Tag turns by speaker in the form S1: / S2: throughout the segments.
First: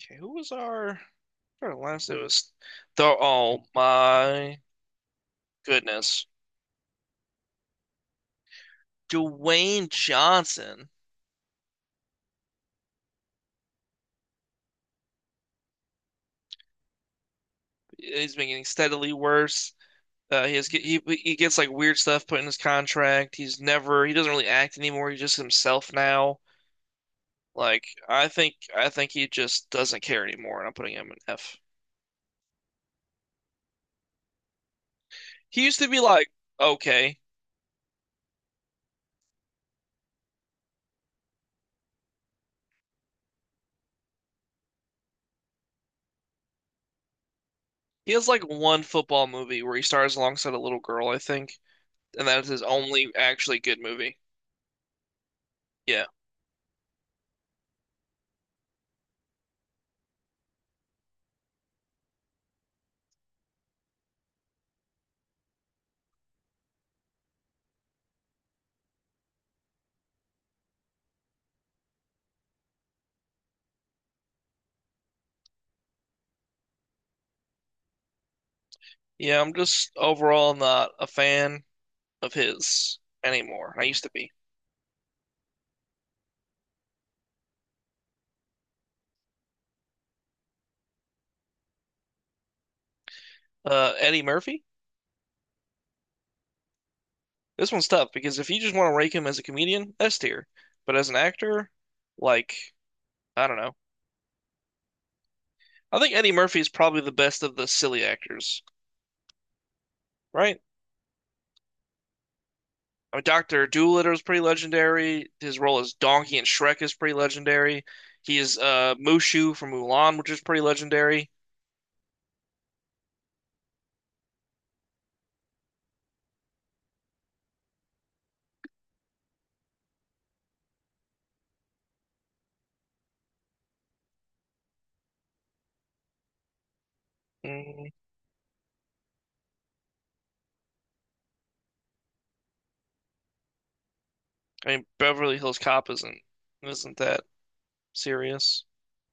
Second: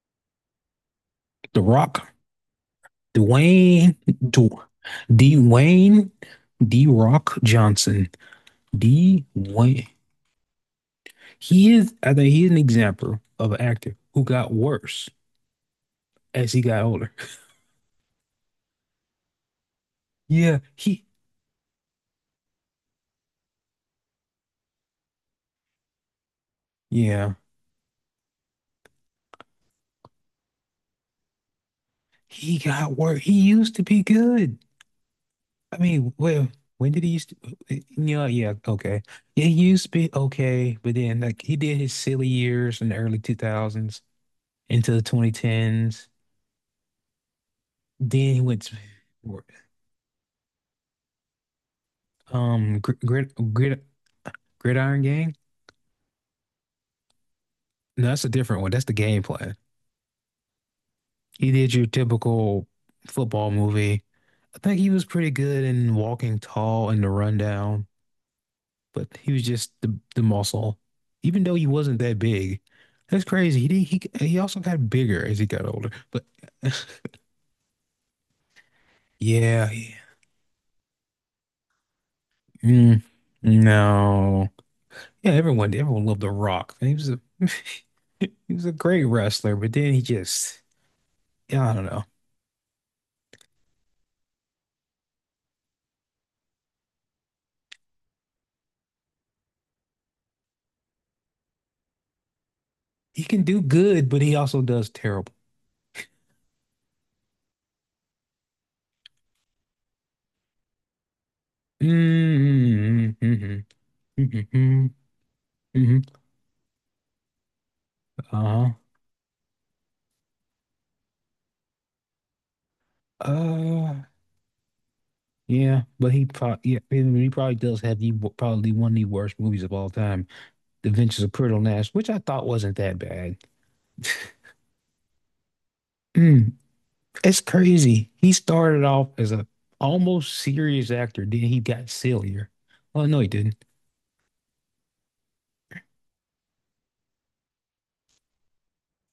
S1: Okay, who was
S2: The
S1: our
S2: Rock,
S1: last? It was the oh
S2: Dwayne,
S1: my
S2: Dw- Dwayne,
S1: goodness,
S2: D Rock Johnson, Dwayne.
S1: Dwayne Johnson.
S2: He is, I think he's an example of an actor who got worse as he got older.
S1: He's been getting steadily worse. He
S2: Yeah,
S1: has
S2: he,
S1: he gets like weird stuff put in his contract. He doesn't really act anymore. He's just himself now.
S2: yeah,
S1: Like I think he just doesn't care anymore, and I'm putting him an F.
S2: he got worse. He used to be good.
S1: He
S2: I
S1: used to be
S2: mean,
S1: like
S2: well, when did he
S1: okay.
S2: used to? Yeah, yeah, okay. Yeah, he used to be okay, but then like he did his silly years in the early 2000s into the 2010s.
S1: He has
S2: Then he
S1: like
S2: went to,
S1: one football movie where he stars alongside a little girl, I think, and that is his
S2: Um, grid,
S1: only
S2: grid,
S1: actually good
S2: grid,
S1: movie.
S2: Gridiron Gang?
S1: Yeah.
S2: No, that's a different one. That's the game plan. He did your typical football movie. I think he was pretty good in Walking Tall and The Rundown, but he was just the muscle. Even though he wasn't that big, that's crazy. He did, he also got bigger as he got older. But
S1: Yeah, I'm
S2: yeah,
S1: just overall not a fan of his
S2: mm,
S1: anymore. I used to be.
S2: no, yeah, everyone loved The Rock. He was a he was a great wrestler, but then he just yeah, I don't know.
S1: Eddie Murphy? This one's tough because if you just want to rank him as a comedian, S tier. But as an actor, like,
S2: He can
S1: I don't
S2: do
S1: know.
S2: good, but he also does terrible.
S1: I think Eddie Murphy is probably the best of the silly actors, right?
S2: Mm-hmm,
S1: I mean,
S2: mm-hmm,
S1: Dr. Doolittle is pretty
S2: mm-hmm.
S1: legendary. His role as
S2: Hmm.
S1: Donkey in Shrek is pretty legendary. He is
S2: Uh-huh.
S1: Mushu from Mulan, which is pretty legendary.
S2: Uh, yeah, but he probably, yeah, he probably does have the probably one of the worst movies of all time, The Adventures of Pretty Nash, which I thought wasn't that bad. Mm, it's
S1: Mm,
S2: crazy. He started off as a almost serious actor, then he got sillier. Well, no, he didn't.
S1: I mean, Beverly Hills Cop isn't that serious?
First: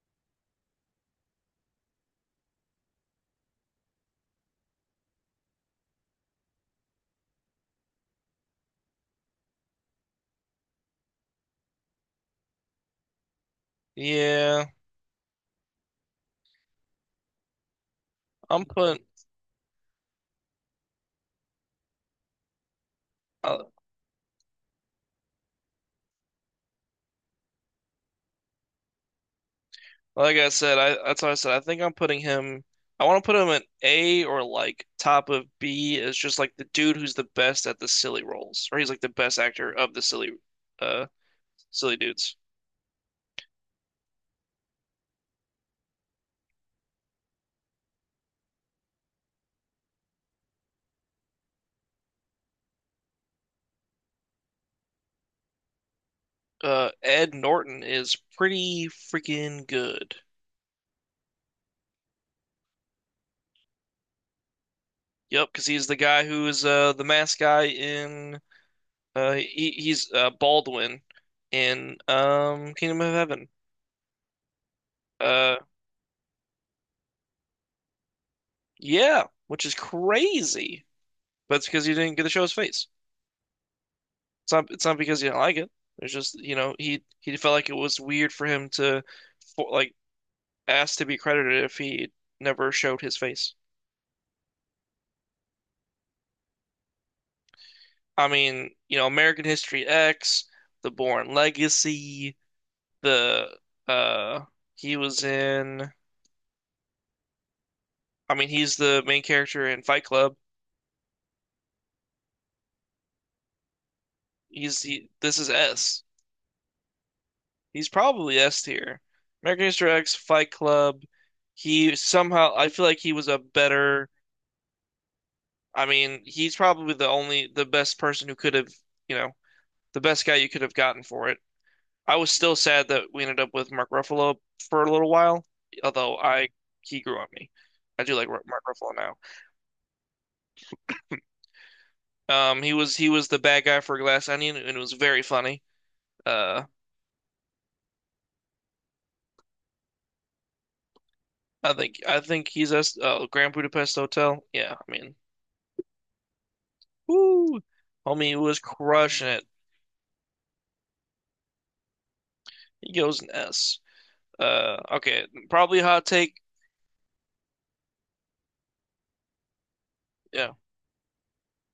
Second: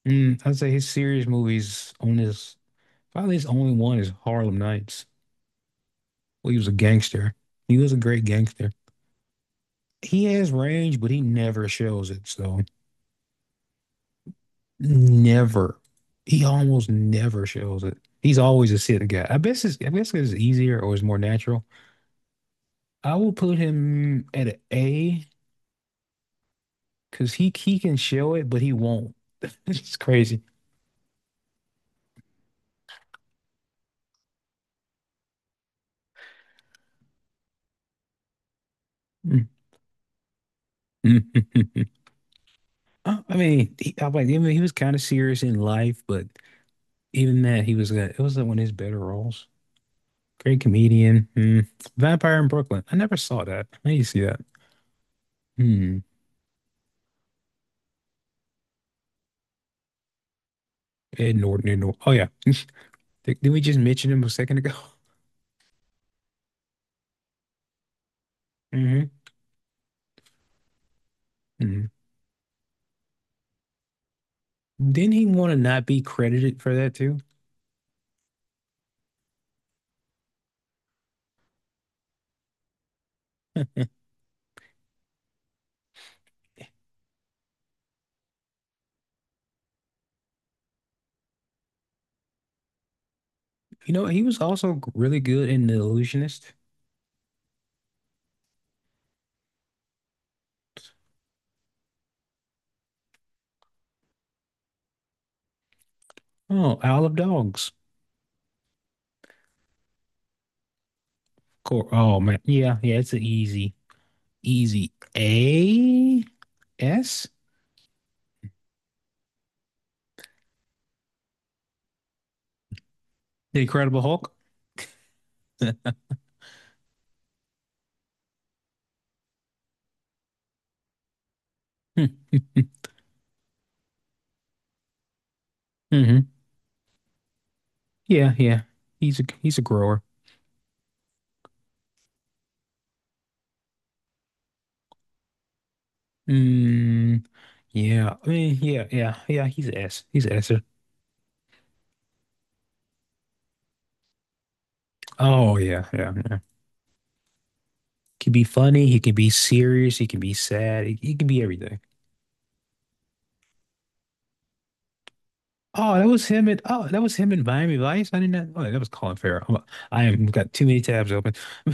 S2: Mm, I'd say his serious movies on his probably his only one is Harlem Nights. Well, he was a gangster. He was a great gangster. He has range, but he never shows it. So
S1: Yeah.
S2: never. He almost never shows it. He's
S1: I'm
S2: always a
S1: putting,
S2: sit guy. I guess it's easier or it's more natural. I will put
S1: uh,
S2: him at an A because he can show it, but he won't. It's
S1: like
S2: crazy.
S1: I said, I that's what I said. I think I'm putting him. I want to put him at A or like top of B is just like the dude who's the best at the silly roles, or he's like the best
S2: I
S1: actor of the silly, uh, silly dudes.
S2: mean, I like. I mean, he was kind of serious in life, but even that, he was. It was one of his better roles. Great comedian. Hmm. Vampire in Brooklyn. I never saw that. I need to see that. Hmm.
S1: Ed Norton is pretty freaking good.
S2: Ed Norton. Ed Norton. Oh yeah. Did we just mention him a second ago?
S1: Yep, because he's the guy who is the mask guy in
S2: Hmm.
S1: he's Baldwin
S2: Hmm.
S1: in Kingdom of Heaven.
S2: Didn't he want to
S1: Uh,
S2: not be credited for that too?
S1: yeah, which is crazy, but it's because you didn't get to show his face. It's not because he didn't like it. It's just, you know, he felt like it was weird for him to for, like ask to be credited if he never showed his face.
S2: You know, he was also really good in The Illusionist.
S1: I mean, you know, American History X, The Bourne Legacy, the uh he was in
S2: Oh, Isle of Dogs.
S1: I mean, he's the main character in Fight Club.
S2: Cool. Oh man. Yeah, yeah, it's an easy,
S1: He's
S2: easy
S1: he, this is S.
S2: A. S.
S1: He's probably S tier. American History X, Fight Club. He somehow I feel like he was a
S2: The Incredible
S1: better
S2: Hulk.
S1: I mean, he's probably the best person who could have, you know, the best guy you could have gotten for it. I
S2: Hmm.
S1: was still sad that we ended up with Mark Ruffalo for a little while, although
S2: Mm-hmm.
S1: I he grew on me. I do like
S2: Yeah,
S1: Mark
S2: yeah.
S1: Ruffalo now.
S2: He's a grower.
S1: He was the bad guy for Glass Onion, and it was very funny. Uh,
S2: Hmm. Yeah, I mean, yeah, yeah, yeah. He's an ass. He's an ass.
S1: I think he's us. Grand Budapest Hotel. Yeah, I mean,
S2: Oh yeah, yeah, yeah.
S1: woo,
S2: He can
S1: homie
S2: be
S1: was
S2: funny. He can be
S1: crushing it.
S2: serious. He can be sad. He can be everything.
S1: He goes an S. Okay, probably
S2: Oh,
S1: hot
S2: that was
S1: take.
S2: him at. Oh, that was him in Miami Vice. I didn't know- Oh, that was Colin Farrell. I am got
S1: Yeah,
S2: too many tabs open.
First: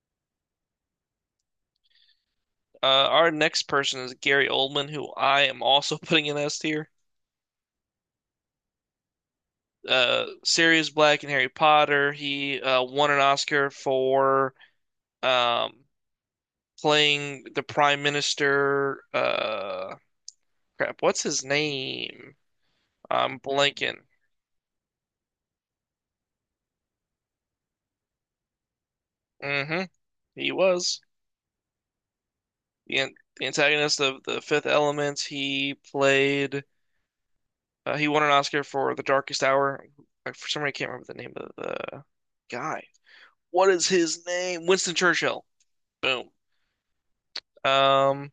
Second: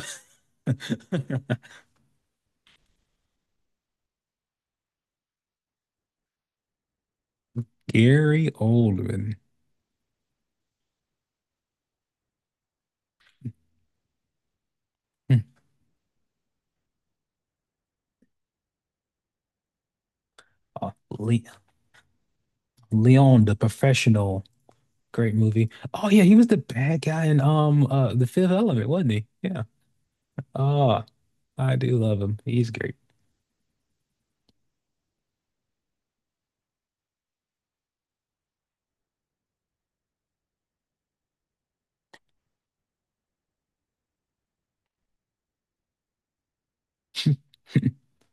S1: Our next person is Gary Oldman, who I am also putting in S tier.
S2: Gary Oldman.
S1: Sirius Black in Harry Potter. He won an Oscar for
S2: Hmm.
S1: um, playing the Prime Minister.
S2: Oh,
S1: Crap, what's
S2: Le
S1: his name? I'm
S2: Leon, the
S1: blanking.
S2: professional. Great movie. Oh yeah, he was the bad guy in The Fifth Element, wasn't he? Yeah.
S1: Hmm. He was
S2: Oh, I do love him. He's great.
S1: the, the antagonist of The Fifth Element. He played. He won an Oscar for The Darkest Hour. For some reason, I can't remember the name of the guy. What is his name? Winston Churchill. Boom. Um,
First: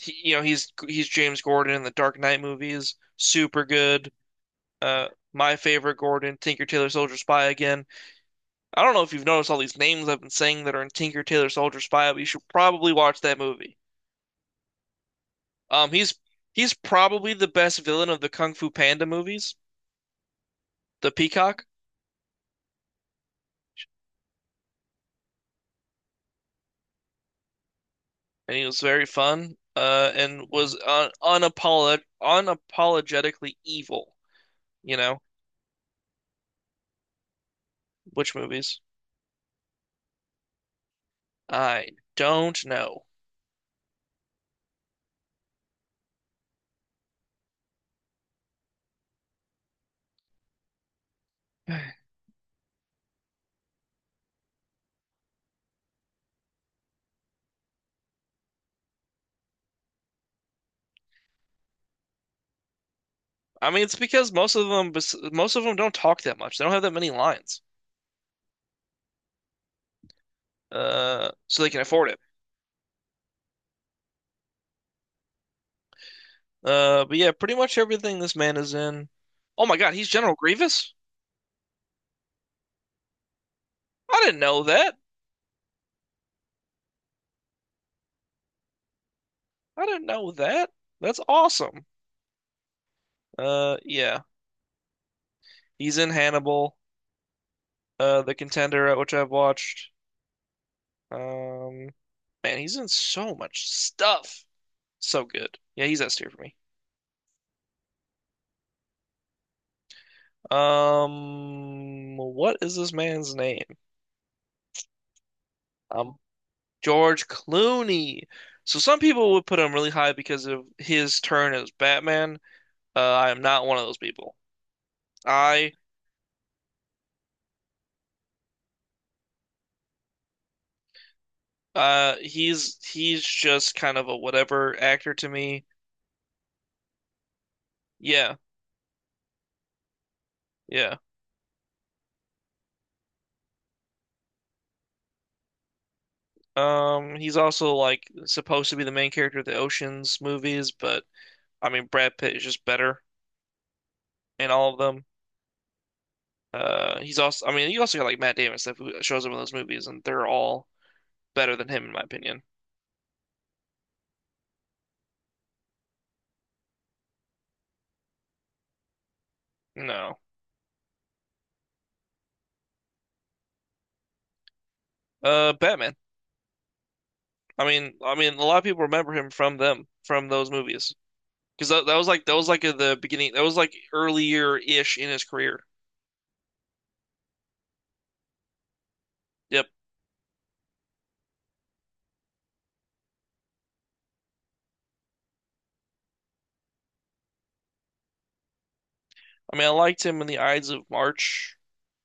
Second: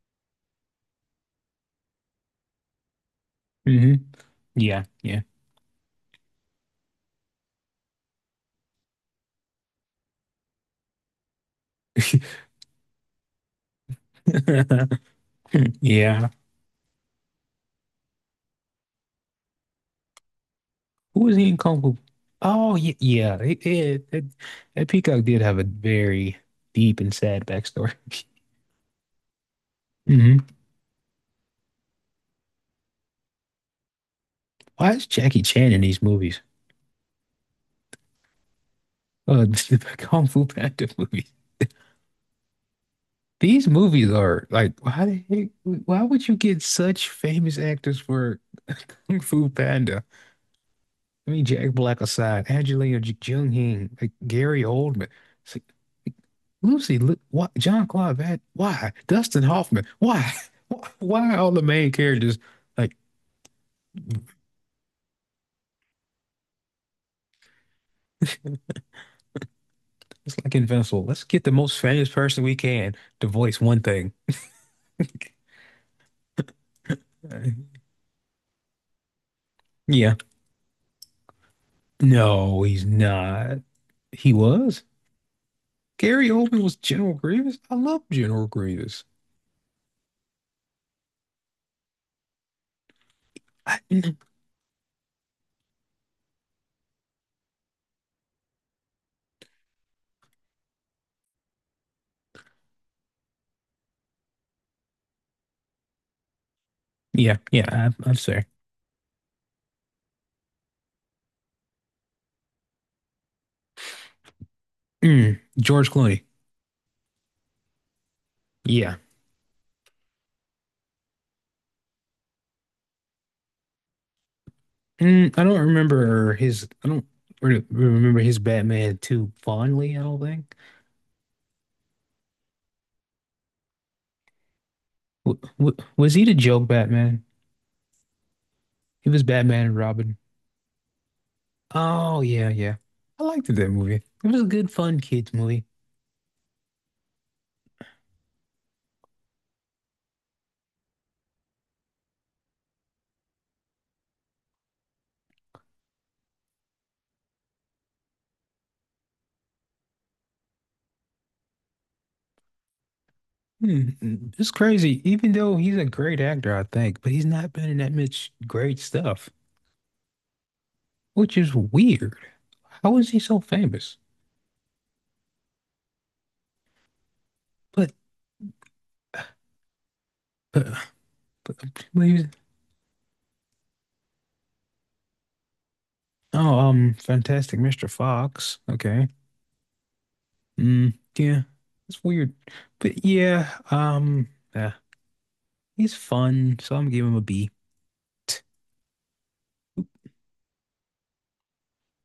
S1: you know, he's James Gordon in the Dark Knight movies. Super
S2: Hmm.
S1: good.
S2: Yeah,
S1: Uh,
S2: yeah.
S1: my favorite Gordon, Tinker Tailor Soldier Spy again. I don't know if you've noticed all these names I've been saying that are in Tinker Tailor Soldier Spy, but you should probably watch that movie. Um, he's
S2: Yeah.
S1: he's probably the best villain of the Kung Fu Panda movies, the
S2: Who was he in
S1: Peacock,
S2: Kung Fu? Oh, yeah. Yeah. That Peacock did have a very deep and sad backstory.
S1: and he was very fun. Uh,
S2: Hmm.
S1: and was uh, unapolog unapologetically evil.
S2: Why
S1: You
S2: is
S1: know,
S2: Jackie Chan in these movies?
S1: which movies?
S2: The Kung Fu Panda movies.
S1: I don't know.
S2: These movies are like, why the heck, why would you get such famous actors for Kung Fu Panda? I mean, Jack Black aside, Angelina Jolie, like Gary Oldman, it's like, Lucy, look, why, John Claude Van, why? Dustin Hoffman, why? Why are all the main characters like
S1: I mean, it's because most of them, most of them don't talk that much. They don't have that many lines,
S2: it's like Invincible? Let's get the
S1: so they
S2: most
S1: can
S2: famous
S1: afford it.
S2: person we can to voice one thing.
S1: But yeah, pretty much everything this man is in. Oh my God, he's
S2: Yeah,
S1: General Grievous?
S2: no, he's not.
S1: I
S2: He
S1: didn't know
S2: was.
S1: that.
S2: Gary Oldman was General Grievous. I love General Grievous.
S1: I didn't know that. That's awesome.
S2: I-
S1: Yeah, he's in Hannibal, The Contender, which I've watched. Um, he's in so much stuff. So good. Yeah, he's S tier for me.
S2: yeah, yeah, I'm sorry.
S1: What is this man's name?
S2: Mm, George
S1: I'm
S2: Clooney.
S1: George Clooney. So
S2: Yeah.
S1: some people would put him really high because of his turn as Batman. I am not one of those people.
S2: Mm, I don't
S1: I
S2: remember his. I don't re remember his Batman too fondly. I don't think.
S1: he's just kind of a whatever actor to
S2: W
S1: me.
S2: w was he the joke Batman?
S1: Yeah,
S2: He was Batman and Robin.
S1: yeah.
S2: Oh yeah, yeah. I liked that movie. It was a good, fun kids movie.
S1: He's also like supposed to be the main character of the Ocean's movies, but I mean Brad Pitt is just better in all of them. He's also I mean you also got like Matt Damon stuff who shows up in those movies, and they're all better than him in my opinion.
S2: Hmm, hmm, it's crazy. Even though he's a great actor, I think, but he's not been in that much great stuff,
S1: No,
S2: which is weird. How is he so famous?
S1: Batman. I
S2: But
S1: mean, I mean, a lot of people remember him from them, from those
S2: but
S1: movies,
S2: but,
S1: because that
S2: but
S1: was
S2: he was,
S1: like at the beginning, that was like earlier-ish in his career.
S2: oh Fantastic Mr. Fox. Okay.
S1: Yep.
S2: Mm, yeah, it's weird, but yeah, yeah, he's fun, so I'm gonna give him a B.
S1: I mean, I liked him in The Ides of March.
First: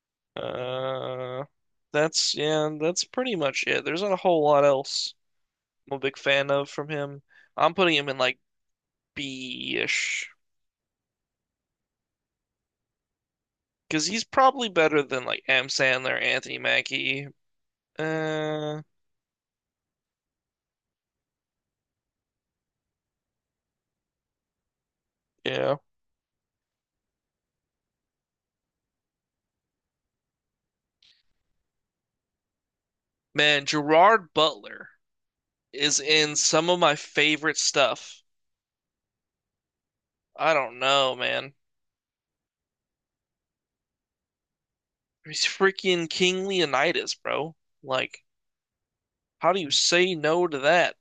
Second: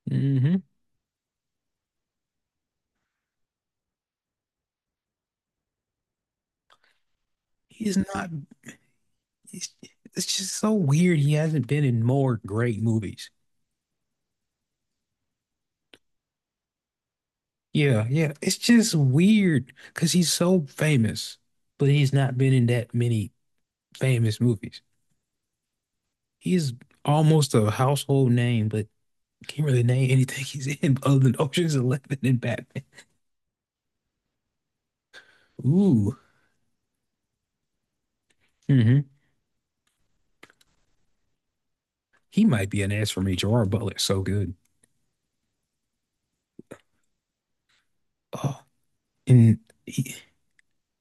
S2: Mm-hmm.
S1: Uh, that's yeah, that's pretty much it. There's not a whole lot else I'm a big fan of from him. I'm putting
S2: He's
S1: him in
S2: not.
S1: like
S2: He's, it's
S1: B-ish
S2: just so weird. He hasn't been in more great movies.
S1: because he's probably better than like M. Sandler, Anthony Mackie.
S2: Yeah, yeah, it's
S1: Uh,
S2: just weird because he's so famous, but he's not been in that many famous movies.
S1: yeah,
S2: He's almost a household name, but can't really name anything he's in other than Ocean's 11 and Batman.
S1: Gerard Butler is
S2: Ooh.
S1: in some of my favorite stuff.
S2: Hmm.
S1: I don't know, man.
S2: He might be an S for me. Gerard Butler's so good.
S1: He's freaking King Leonidas, bro. Like,
S2: Oh,
S1: how
S2: And
S1: do you
S2: he,
S1: say no to that?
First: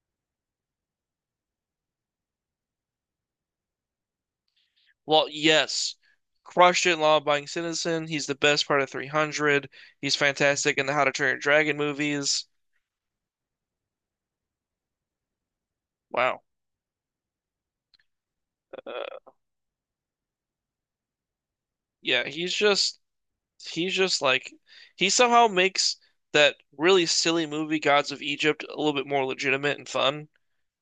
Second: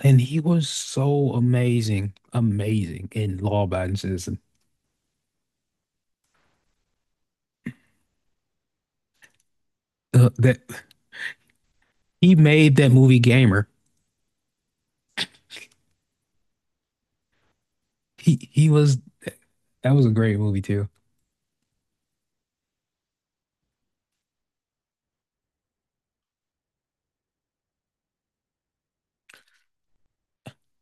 S2: and he was so amazing, amazing in Law Abiding Citizen.
S1: Well, yes. Crushed it, law-abiding citizen. He's the best part of 300. He's
S2: That
S1: fantastic in the How to Train Your Dragon
S2: he
S1: movies.
S2: made that movie gamer.
S1: Wow.
S2: He was
S1: Uh,
S2: that was a great movie too.
S1: yeah, he's just he's just like he somehow makes that really silly movie Gods of Egypt a little bit more legitimate and fun.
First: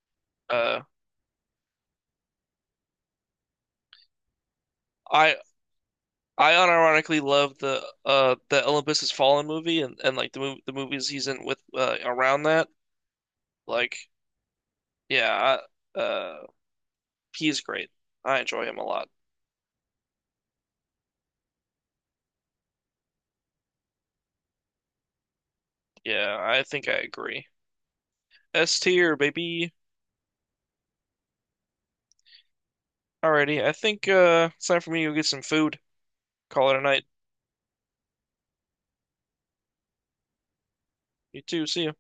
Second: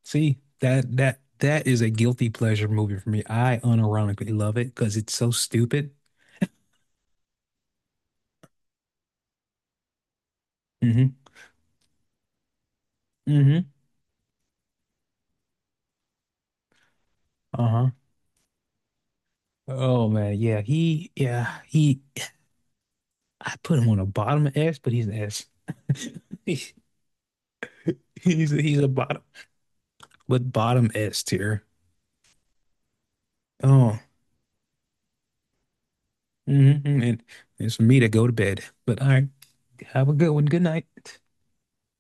S2: See,
S1: Uh,
S2: that is a guilty pleasure movie for me. I unironically love it because it's so
S1: I
S2: stupid.
S1: I unironically love the Olympus Has Fallen movie and, like the movies
S2: Hmm.
S1: he's in with around that.
S2: Hmm.
S1: Like, yeah, I, uh he's
S2: Uh-huh.
S1: great. I enjoy him a lot.
S2: Oh man, yeah. He yeah, he, I put him on a bottom S, but he's an S.
S1: Yeah, I think I agree.
S2: He's
S1: S
S2: a
S1: tier,
S2: bottom,
S1: baby.
S2: but bottom S tier.
S1: Alrighty, I
S2: Oh.
S1: think it's time for me to go get some food. Call it
S2: Hmm.
S1: a night.
S2: And it's for me to go to bed. But all right, have a good one. Good night.
S1: You too, see ya.